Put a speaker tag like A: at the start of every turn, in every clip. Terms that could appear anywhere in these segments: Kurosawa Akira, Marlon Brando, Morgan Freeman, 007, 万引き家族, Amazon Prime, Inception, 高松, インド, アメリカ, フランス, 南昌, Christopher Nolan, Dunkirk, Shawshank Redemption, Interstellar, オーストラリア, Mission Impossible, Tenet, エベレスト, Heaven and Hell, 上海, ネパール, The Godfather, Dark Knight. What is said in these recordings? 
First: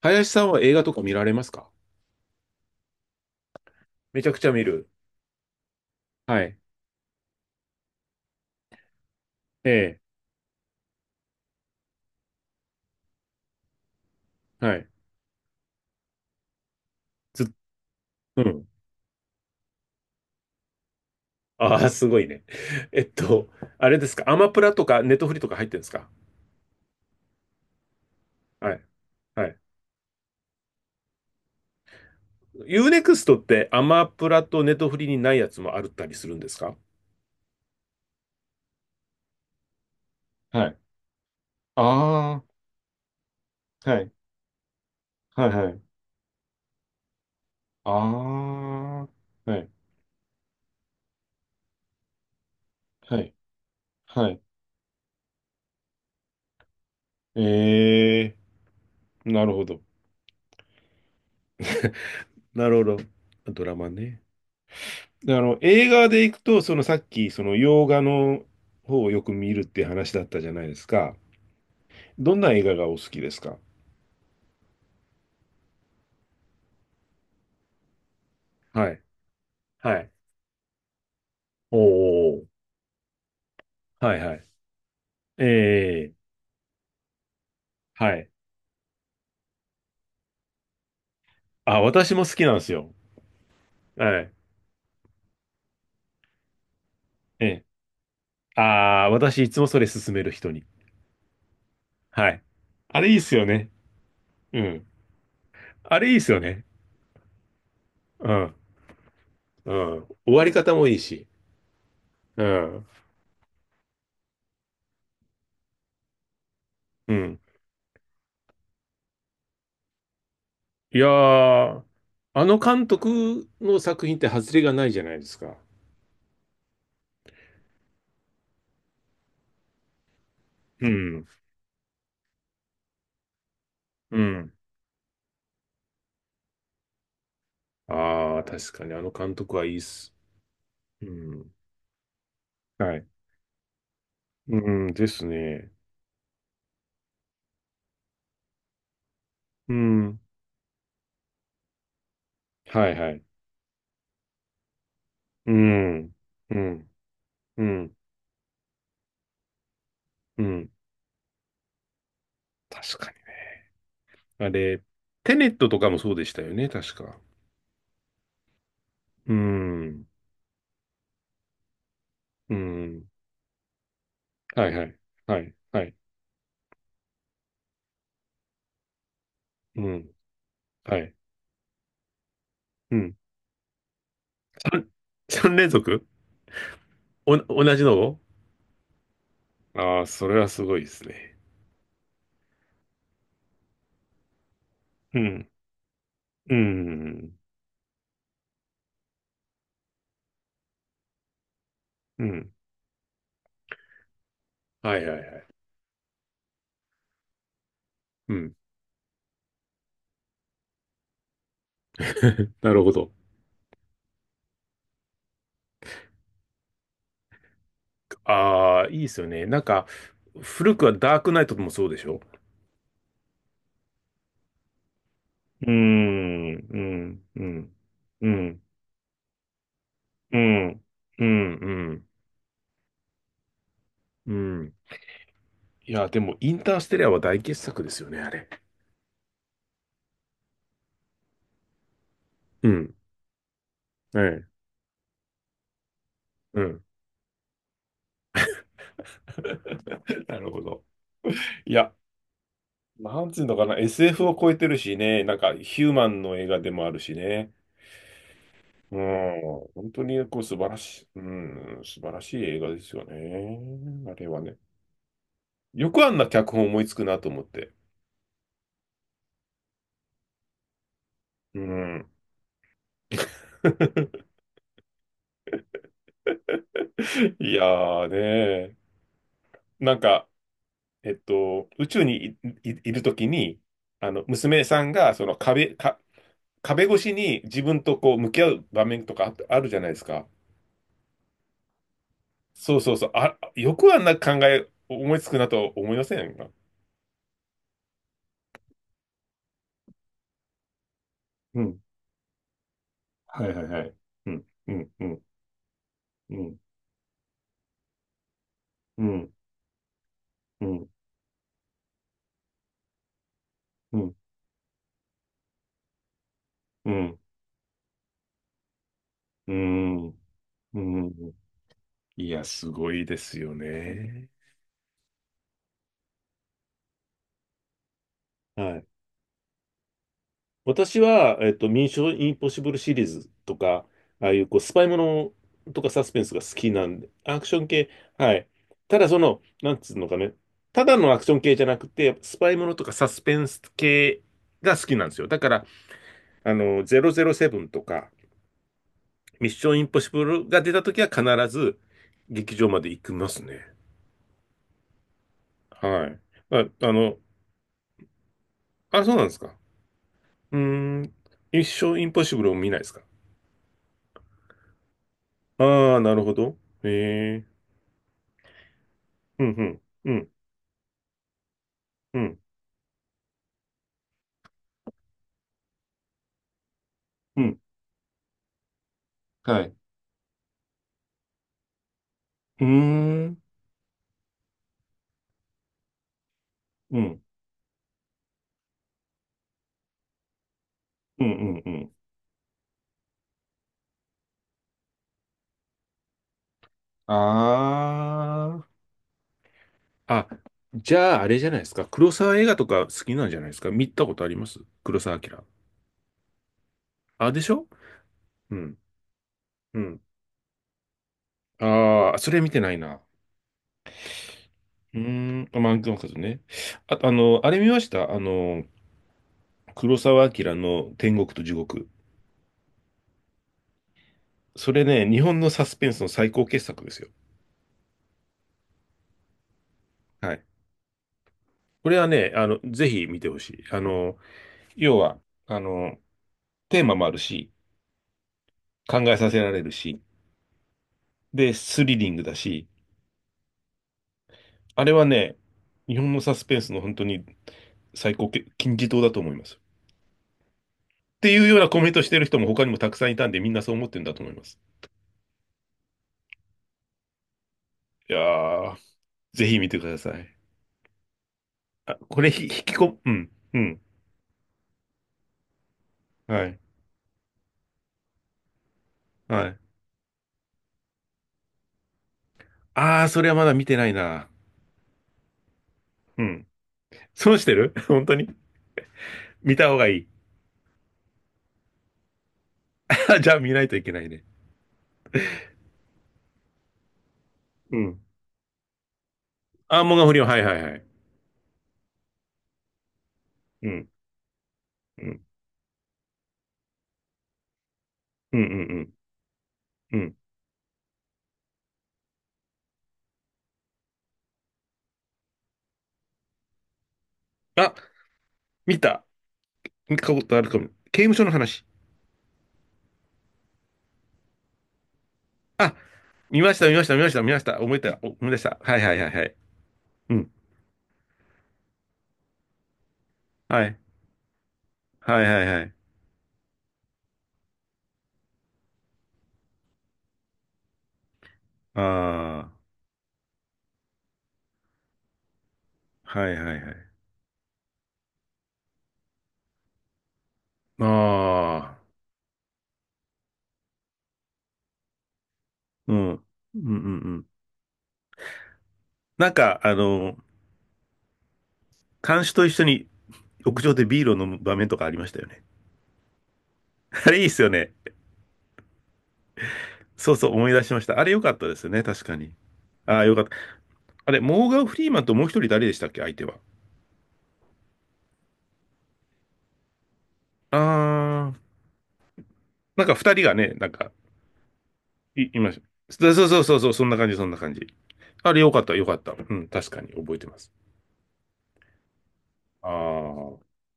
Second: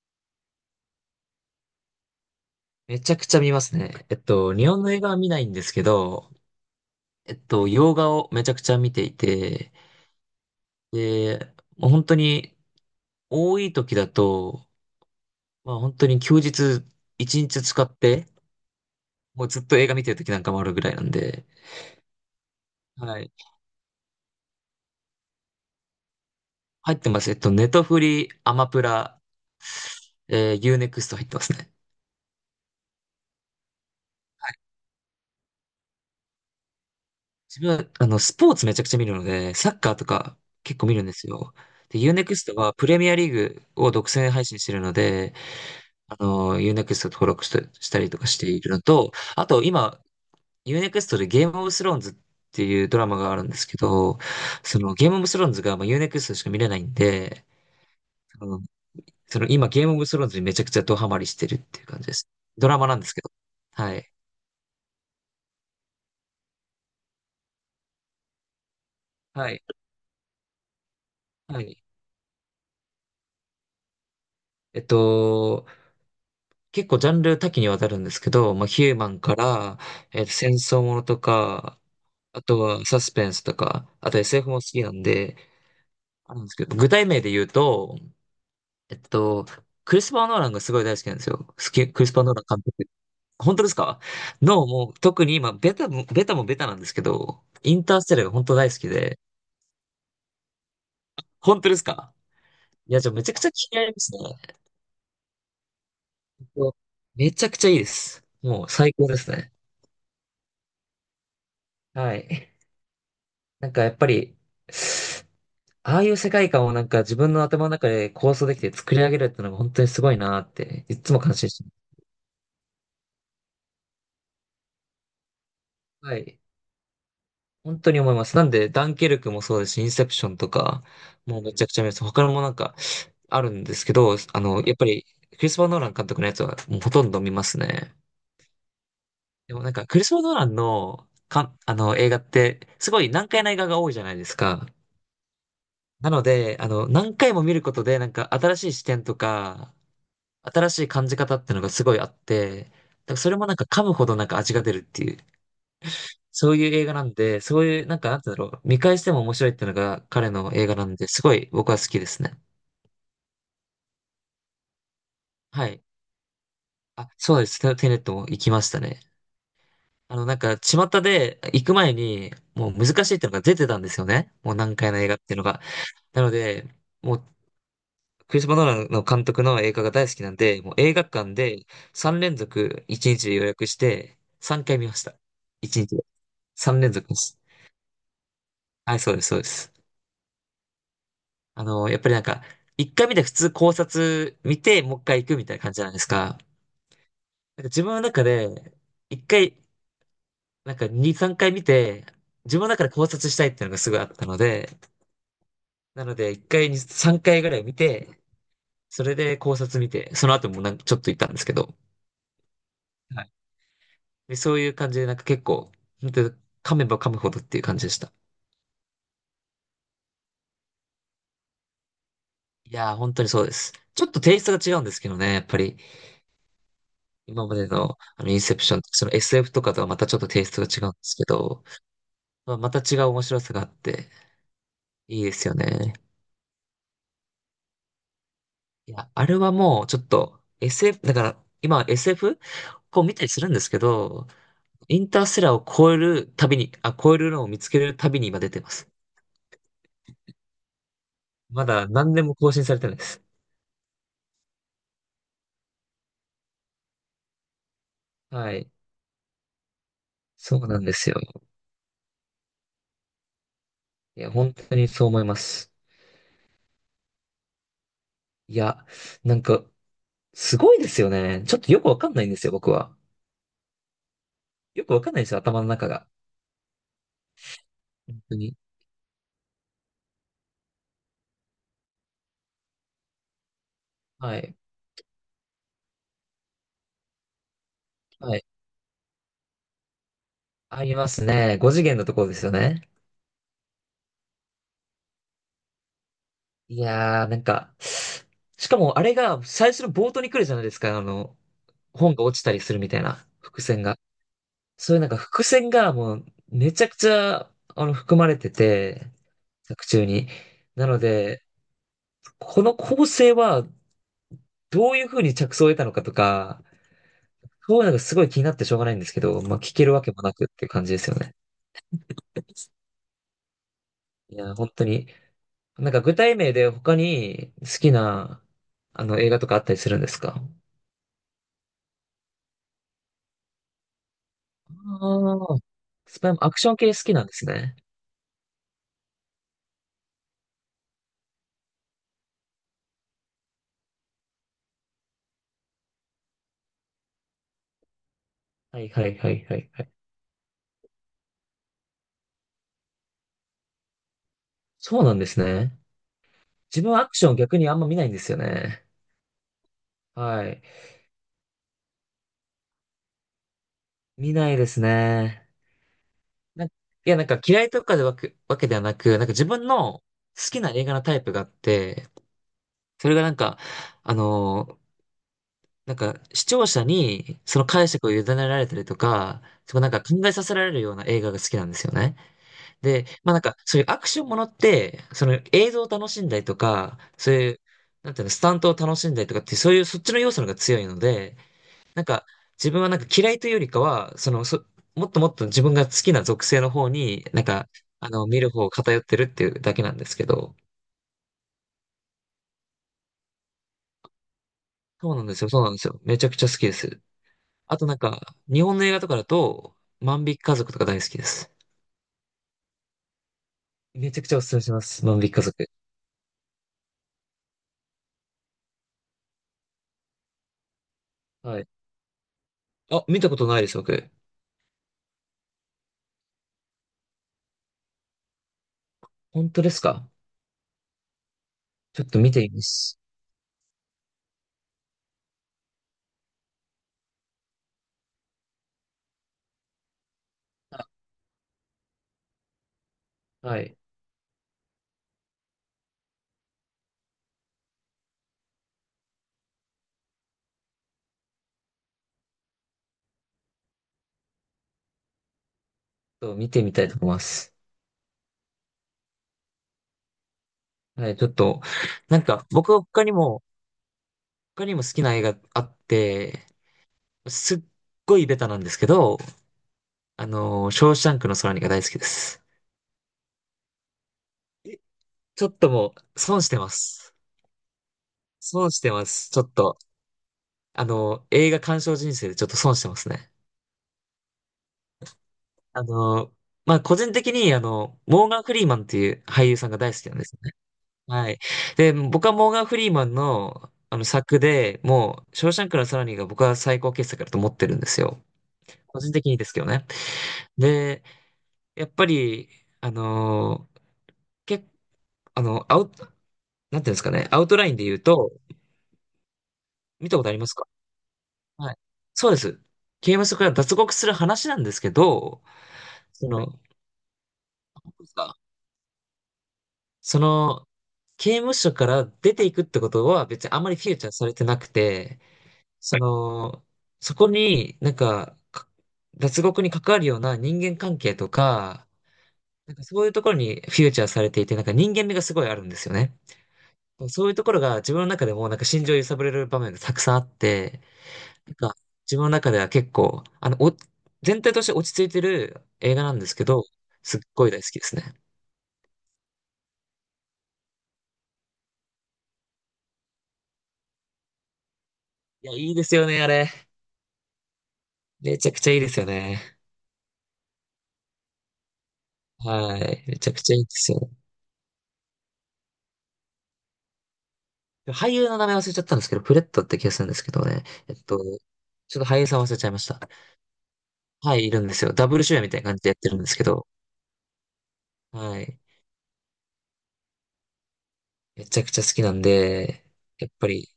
A: 林さんは映画とか見られますか？
B: めちゃくちゃ見ますね。
A: めちゃくちゃ見
B: 日本
A: る。
B: の映画は見ないんですけど、
A: はい。
B: 洋画をめちゃくちゃ見ていて、
A: え
B: で、もう本当に多い時だ
A: え。
B: と、
A: はい。
B: まあ本当に休日一
A: ずっ、
B: 日使って、
A: うん。
B: もうずっと映画見てる時なんかもあるぐらいなんで、
A: ああ、すごいね。えっ
B: はい。
A: と、あれですか、アマプラとかネットフリとか入ってるんですか？
B: 入ってます。ネトフリ、アマ
A: は
B: プ
A: い。
B: ラ、
A: はい。
B: ユーネクスト入ってますね。
A: ユーネクストってアマプラ
B: は
A: と
B: い。
A: ネットフリにないやつもあるったりするんですか？
B: 自分は、スポーツめちゃくちゃ見るので、サッカーとか
A: はい。
B: 結構見るんですよ。で、ユーネク
A: あ
B: ストはプレミアリーグ
A: あ、
B: を
A: は
B: 独
A: い。
B: 占配信してるので、
A: はいはい。
B: あの、u ネクスト登録したし
A: あ
B: たりとかしているの
A: あ、
B: と、あ
A: は
B: と
A: い。
B: 今、u ネクストでゲームオブスローンズっていうドラマ
A: は
B: が
A: い。
B: あるんですけど、
A: はい。
B: そのゲームオブスローンズがまあユーネク e x t しか見れないんで、
A: ええ、
B: その、そ
A: な
B: の
A: るほ
B: 今
A: ど。
B: ゲームオブスローンズにめちゃくちゃドハマりしてるっていう感じです。ド
A: なる
B: ラマな
A: ほ
B: ん
A: ど。
B: ですけど。
A: ドラマ
B: はい。
A: ね。で、あの、映画で行くと、そのさっき、その洋画の方をよく
B: は
A: 見る
B: い。
A: って話だったじゃないですか。
B: はい。
A: どんな映画がお好きですか？
B: えっと、結構ジャンル多岐にわたるんですけど、まあ、ヒ
A: は
B: ュー
A: い。
B: マンから、
A: はい。
B: 戦争ものとか、
A: お
B: あ
A: ー。
B: とはサスペンスとか、あ
A: は
B: と
A: いはい。
B: SF も好きなんで、
A: ええ、
B: あるんですけど、具体名で言うと、
A: はい。
B: えっと、クリスパー・ノーランがすごい大好きなんですよ。好
A: あ、
B: き、クリス
A: 私
B: パ
A: も
B: ー・ノ
A: 好
B: ーラ
A: き
B: ン
A: なんで
B: 監
A: す
B: 督。
A: よ。
B: 本当ですか？
A: はい。
B: の、もう、特に今、ベタもベタなんですけど、
A: ええ。
B: インターステラーが本当大好き
A: ああ、
B: で、
A: 私いつもそれ勧める人に。
B: 本当ですか？
A: はい。
B: い
A: あ
B: や、
A: れ
B: じゃ
A: い
B: あ
A: いっ
B: めち
A: す
B: ゃく
A: よ
B: ちゃ
A: ね。
B: 気になりますね。
A: うん。あれいいっすよ
B: えっ
A: ね。
B: とめちゃくちゃいいです。
A: うん。
B: もう最高ですね。
A: うん。終わり方もいいし。
B: は
A: う
B: い。
A: ん。
B: なんかやっぱり、ああいう世界観をなんか
A: う
B: 自分
A: ん。
B: の頭の中で構想できて作り上げるってのが本当にすごいなって、
A: い
B: い
A: や
B: つも感心してま
A: ー、
B: す。
A: あの監督の作品って外れがないじゃないですか。
B: はい。本当に思います。なんで、ダンケルクもそうですし、インセプションとか、
A: うん。
B: もうめちゃくちゃ見ます。他のもなんかあるんですけど、
A: う
B: あ
A: ん。
B: の、やっぱり、クリスパー・ノーラン監督のやつはもうほとんど見ますね。
A: ああ、確かにあの監
B: で
A: 督
B: も
A: はい
B: なん
A: いっ
B: か、クリス
A: す。
B: パー・ノーラン
A: う
B: の、か、
A: ん。
B: あの、映画って、す
A: は
B: ご
A: い。
B: い難解な映画が多いじゃないですか。
A: うん。ですね。
B: なので、あの、何回も見ることで、なんか、新しい視点と
A: う
B: か、
A: ん。
B: 新しい感じ方っていうのがすごいあって、だか
A: はいは
B: ら
A: い。
B: それもなんか噛むほどなんか味が出るっていう
A: うん。
B: そう
A: う
B: いう映
A: ん。
B: 画なんで、そ
A: う
B: ういう、
A: ん。
B: なんか、なんて言うんだろう、見返しても面白いっていうのが彼
A: う
B: の映
A: ん。
B: 画なんで、すごい僕は好きですね。
A: 確かに。あれ、テネッ
B: は
A: トと
B: い。
A: かもそうでしたよね、確
B: あ、
A: か。
B: そうです。テネットも行きましたね。
A: うん。
B: あの、なんか、巷で行く前に、
A: う
B: もう難
A: ん。
B: しいっていうのが出てたんですよね。もう
A: はい
B: 難
A: は
B: 解
A: い。
B: な映画ってい
A: は
B: うの
A: い。
B: が。
A: はい。
B: なので、もう、クリストファー・マノーランの監督の映
A: う
B: 画が大
A: ん。
B: 好きなんで、もう映
A: は
B: 画
A: い。
B: 館で3連続
A: う
B: 1
A: ん。
B: 日で予約して、3回
A: 3、
B: 見ました。
A: 三連
B: 1日で。
A: 続。
B: 3連続で
A: お、
B: す。
A: 同じのを。
B: はい、そうです。
A: ああー、それはすごいですね。
B: あの、やっぱりなんか、一回見て普通考察見て、もう一
A: う
B: 回行くみ
A: ん。
B: たいな感じじゃないですか。
A: うん。
B: なんか自分の中で、一回、なんか二、三回見て、
A: うん。
B: 自分の中で考察したいっていうのがすごいあったので、
A: はいはいはい。
B: なので一回に三回ぐらい見て、
A: うん。
B: それで考察見て、その後もなんかちょっと行ったんですけど、
A: なるほど。
B: はい。で、そういう感じでなんか結構、本当に噛めば噛むほどっていう感じでした。
A: ああ、いいですよね。なんか、古くはダークナイトもそうでしょ？
B: いやー、本当にそうです。ちょっとテイストが違うんですけどね、やっぱ
A: うー
B: り。
A: ん、うん、う
B: 今まで
A: ん、
B: の、あ
A: う
B: の、インセ
A: ん、
B: プション、その SF とかとはまたちょっと
A: う
B: テイストが
A: ん、
B: 違うんです
A: う
B: け
A: ん、
B: ど、
A: うん、
B: まあ、また違う面白さがあって、
A: うん。
B: いいですよ
A: い
B: ね。
A: や、でも、インターステリアは大傑作ですよね、あれ。
B: いや、あれはもうちょっと SF、だから今 SF
A: うん。
B: こう見たりするんですけ
A: え
B: ど、
A: え。
B: インターステラーを超える旅
A: う
B: に、
A: ん。
B: あ、超えるのを見つける旅に今出てます。
A: なるほど。
B: ま
A: い
B: だ
A: や、
B: 何年も更新されてないです。
A: なんつうのかな、SF を超えてるしね、なんかヒューマンの映画でもあるしね。
B: はい。
A: うん、本当にこう素
B: そう
A: 晴ら
B: なんで
A: し
B: すよ。
A: い、うん、素晴らしい映画ですよね。あ
B: い
A: れ
B: や、
A: は
B: 本
A: ね。
B: 当にそう思います。
A: よくあんな脚本思いつくなと思って。
B: いや、なんか、すごいですよね。ちょっ
A: う
B: とよくわか
A: ん。
B: んないんですよ、僕は。よくわかんないんですよ、頭の中が。
A: いやーね
B: 本当に。
A: ー。なんか、宇宙にいるときに、あの、
B: はい。
A: 娘さんが、壁越しに自分とこう向
B: は
A: き
B: い。
A: 合う場面とかあるじゃないですか。
B: ありますね。5次元のところですよ
A: そう
B: ね。
A: そうそう。あ、よくあんな考え思いつくなと思いませんか？
B: いやー、なんか、しかもあれが最初の冒頭に来るじゃないですか、あの、
A: うん。
B: 本が落ちたりするみたいな
A: はいは
B: 伏
A: いは
B: 線
A: い。
B: が。
A: うん。うん。
B: そういう
A: う
B: なんか
A: ん。
B: 伏線がもう
A: うん。
B: めちゃくちゃ、あの、含まれてて、
A: うん。
B: 作中に。
A: う
B: な
A: ん。
B: ので、この構成は
A: うん。
B: どういう風に着想を得たのかとか、
A: うん。
B: そういうのがすごい気になってしょうがないんですけど、
A: う
B: まあ聞けるわ
A: ん。
B: けもなくっていう
A: う
B: 感じです
A: ん。
B: よね。
A: いや、すごいですよね。
B: いや本当に。なんか具体名で他に好きな、
A: はい。
B: あの、映画とかあったりするんですか？
A: 私は、ミッションインポッシブルシリーズとか、ああいうこうスパイもの
B: ああ、
A: とかサス
B: ス
A: ペン
B: パイ
A: スが
B: も
A: 好
B: アクシ
A: き
B: ョン
A: な
B: 系好
A: んで、
B: きなんで
A: ア
B: す
A: クション
B: ね。
A: 系。はい。ただその、なんつうのかね、ただのアクション系じゃなくて、スパイものとかサスペンス系が好きなんですよ。だから、あの、007とか、
B: はいはいはい
A: ミッ
B: は
A: ショ
B: い
A: ンイ
B: は
A: ン
B: い。
A: ポッシブルが出た時は必ず劇場まで行きますね。
B: そうなんですね。
A: はい。あ、
B: 自
A: あ
B: 分はアク
A: の。
B: ション逆にあんま見ないんですよね。
A: あ、そうなんですか。
B: は
A: うー
B: い。
A: ん、ミッションインポッシブルを見ないですか。
B: 見ないですね。
A: ああー、なるほど。
B: いや、なん
A: へ
B: か
A: え。
B: 嫌いとかでわけではなく、なんか
A: う
B: 自
A: ん、う
B: 分
A: ん、
B: の好
A: うん、
B: きな映画のタイプがあって、
A: うん、
B: それがなんか、あのーなんか視聴者
A: う
B: にそ
A: ん、
B: の解釈を委ねられたりとか、
A: はい。
B: そ
A: う
B: こなんか考えさせられるような映画が好きなんですよね。
A: ーん、
B: で、
A: う
B: まあなん
A: ん、
B: か、そういうアクションものって、その映像を楽しんだりとか、
A: うん、
B: そういう、なんていうの、スタントを楽しんだりとかって、そういうそっちの要素の方が強いの
A: う
B: で、
A: ん、うん。
B: なんか、自分はなんか嫌いというよりかは、もっともっと自分が好きな属性の方に、なんか、あの、見る
A: あ
B: 方を
A: ー。
B: 偏ってるっていうだけなんですけ
A: あ、
B: ど、
A: じゃあ、あれじゃないですか。黒沢映画とか好きなんじゃないですか。見たことあります、黒沢明。
B: そうなんですよ。めちゃくちゃ好きです。
A: あ、でしょ？
B: あとなんか、
A: う
B: 日本
A: ん、
B: の映画とかだと、
A: うん。
B: 万引き家族とか大好きです。
A: ああ、それ見てないな。
B: めちゃくちゃおすすめしま
A: うー
B: す。万引き家
A: ん、あ、
B: 族。
A: マンクマカズね。あと、あの、あれ見ました、あの、黒沢明の天国と地
B: はい。
A: 獄。
B: あ、見たことないです、僕。
A: それね、日本のサスペンスの最高傑作ですよ。
B: 本当ですか？
A: はい。これ
B: ちょっ
A: は
B: と見
A: ね、あ
B: てみ
A: の、
B: ま
A: ぜ
B: す。
A: ひ見てほしい。あの、要は、あの、テーマもあるし、考えさせられるし、
B: あ
A: で、スリリングだし、
B: はい。ち
A: あれはね、日本のサスペンスの本当に最高け金字塔だと思います。っていうようなコメントしてる人も他にもたくさんいたんで、みんなそう思ってるんだと思います。
B: ょっと見てみたいと思います。
A: いやー、ぜひ見てください。
B: はい、ちょっと、
A: あ、
B: な
A: こ
B: ん
A: れひ、
B: か、
A: 引き
B: 僕は
A: こ、
B: 他
A: う
B: に
A: ん、
B: も、
A: うん、
B: 他にも好きな映画あって、
A: はい、
B: すっごいベタなんですけど、
A: はい。
B: ショーシャンクの空にが大好きです。
A: あー、それはまだ見てないな。
B: えちょっともう、
A: う
B: 損
A: ん。
B: してます。
A: 損してる。 本当に
B: 損してます。ちょっ
A: 見た方
B: と、
A: がいい。
B: 映画鑑賞人生でちょっと損してます ね。
A: じゃあ見ないといけないね。
B: あのー、まあ、個人的に、あ
A: う
B: の、
A: ん。
B: モーガン・フリーマンっていう俳優さんが
A: アー
B: 大
A: モン
B: 好
A: ガ
B: きな
A: 不
B: ん
A: 良、
B: で
A: は
B: す。
A: いはいはい。
B: はい。で、僕はモーガン・フリーマン
A: う
B: の、
A: ん、
B: あの作で、
A: う
B: も
A: ん、
B: う、ショーシャンクの空にが僕は最高傑作だと思ってるんですよ。
A: うん、うん、う
B: 個人的にですけどね。
A: ん。うん。
B: で、やっぱり、あのー、け、あの、アウト、なんていうんですかね、アウトライ
A: あ、
B: ンで言うと、
A: 見た。見た
B: 見た
A: こ
B: ことあ
A: と
B: り
A: あ
B: ま
A: る
B: す
A: か
B: か？
A: も。刑務所の話。
B: はい。そうです。刑務所から脱獄する話なんですけど、
A: あ、
B: その、
A: 見
B: はい。
A: ました、見ました、見ました、見ました。思い出した、思い出した。はいはいはいはい。う
B: そ
A: ん。
B: の、刑務所から出ていくってことは別にあ
A: は
B: んまり
A: い。
B: フィーチャーされてなくて、
A: はいはいはい。
B: その、そこになんか、か脱獄に関わるような人間関係とか、
A: ああ、
B: なんかそういうところにフィーチャーされていて、なんか人間味がすごいあるんですよね。
A: はいはいはい。
B: そういうところが自分の中でもなんか心情を揺さぶれる場面がたくさんあって、なんか
A: ああ、
B: 自分の中では結構、全体として落ち着いてる
A: う
B: 映画
A: ん。
B: な
A: う
B: ん
A: ん、
B: ですけ
A: う
B: ど、
A: ん、う
B: すっ
A: ん。
B: ごい大好きですね。
A: なんか、あの、看守と一緒に屋上でビールを飲む場面とかありましたよね。
B: いや、いいですよね、あれ。
A: あれいいっすよね。
B: めちゃくちゃいいですよね。
A: そうそう、思い出しました。あれ良かったですよね、確かに。
B: は
A: ああ、
B: い。
A: よ
B: め
A: かっ
B: ち
A: た。
B: ゃくちゃいいですよね。
A: あれ、モーガン・フリーマンともう一人誰でしたっけ、相手は。
B: 俳優の名前忘れちゃったんですけど、プレットって気がするんですけど
A: あ
B: ね。えっと、
A: あ、
B: ちょっと俳優さん忘れちゃいま
A: なん
B: し
A: か
B: た。
A: 二人がね、なんか、
B: はい、いるんですよ。ダブル主
A: い
B: 演み
A: ま
B: た
A: し
B: いな感じでやって
A: た。
B: るん
A: そ
B: で
A: う
B: す
A: そう
B: け
A: そう
B: ど、
A: そう、そんな感じ、そんな感じ。あれ、
B: は
A: よ
B: い。
A: かった、よかった。うん、確かに覚えてます。
B: めちゃくちゃ好きなん
A: あ
B: で、やっ
A: あ、
B: ぱり、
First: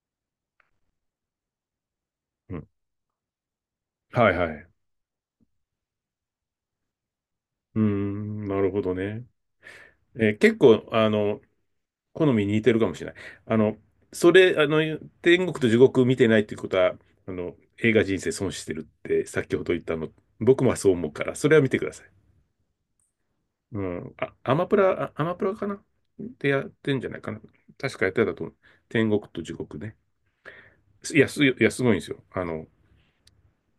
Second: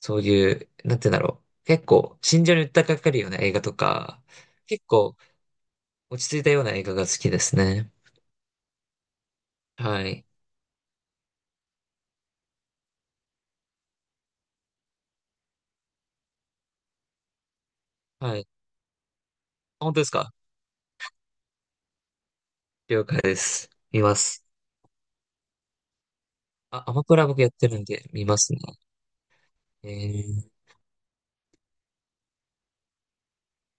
B: そういう、なんて言うんだろう。結構、心情
A: う
B: に
A: ん。
B: 訴えかかるような映画とか、
A: はいはい。
B: 結構、落ち着いたような映画が好きです
A: うー
B: ね。
A: ん、なるほどね。
B: はい。
A: えー、結構、あの、好みに似てるかもしれない。あの、それ、あの、天国と地獄見てないっていうことは、あの、映画人生
B: はい。
A: 損してるって先ほど言
B: あ
A: っ
B: 本
A: た
B: 当で
A: の、
B: すか？
A: 僕もそう思うから、それは見てください。
B: 了解です。
A: う
B: 見
A: ん。
B: ま
A: あ、
B: す。
A: アマプラ、あ、アマプラかなってやっ
B: あ、ア
A: てん
B: マ
A: じゃ
B: プ
A: ない
B: ラ
A: かな。
B: 僕やってるん
A: 確
B: で、
A: かやって
B: 見
A: た
B: ま
A: と思
B: す
A: う。
B: ね。
A: 天国と地獄
B: え
A: ね。
B: ー、
A: いや、すごいんですよ。あの、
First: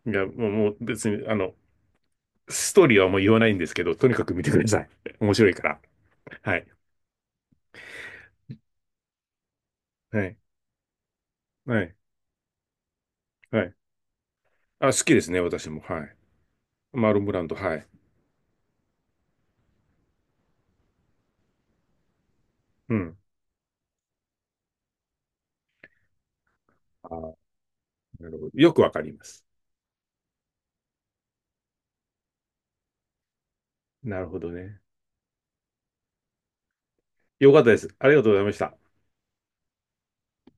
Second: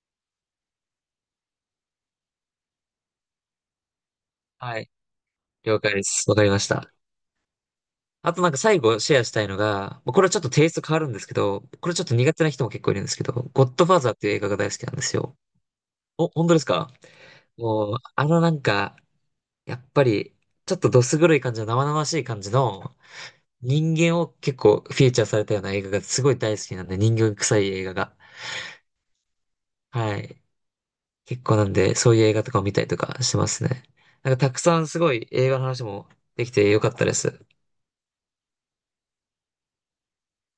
A: いや、もう、もう別に、あの、ストーリーはもう言わないんですけど、とにかく見てくだ
B: は
A: さい。
B: い。
A: 面白いから。
B: 了解です。わかり
A: は
B: ま
A: い。
B: した。あとなんか最後シェアしたいのが、まあこ
A: は
B: れは
A: い。
B: ちょっとテイスト変わるんですけど、
A: は
B: こ
A: い。
B: れちょっと苦手な人も結構いるんですけど、
A: は
B: ゴッ
A: い。
B: ドファーザーっていう映画が大好
A: あ、
B: き
A: 好
B: なんで
A: き
B: す
A: です
B: よ。
A: ね、私も。はい。
B: お、本当ですか？
A: マーロンブランド、はい。
B: もう、やっぱり、ちょっとどす黒い感じの生々しい感じの
A: うん。
B: 人間を結構フィーチャーされたような映画がすごい大好きなんで、
A: あ
B: 人
A: ー、
B: 間臭い映画が。
A: なるほど。よくわかります。
B: はい。結構なんで、そういう映画とかを見たりとかしてますね。
A: なる
B: なんか
A: ほ
B: た
A: ど
B: くさ
A: ね。
B: んすごい映画の話もできてよかったです。
A: よかったです。ありがとうございました。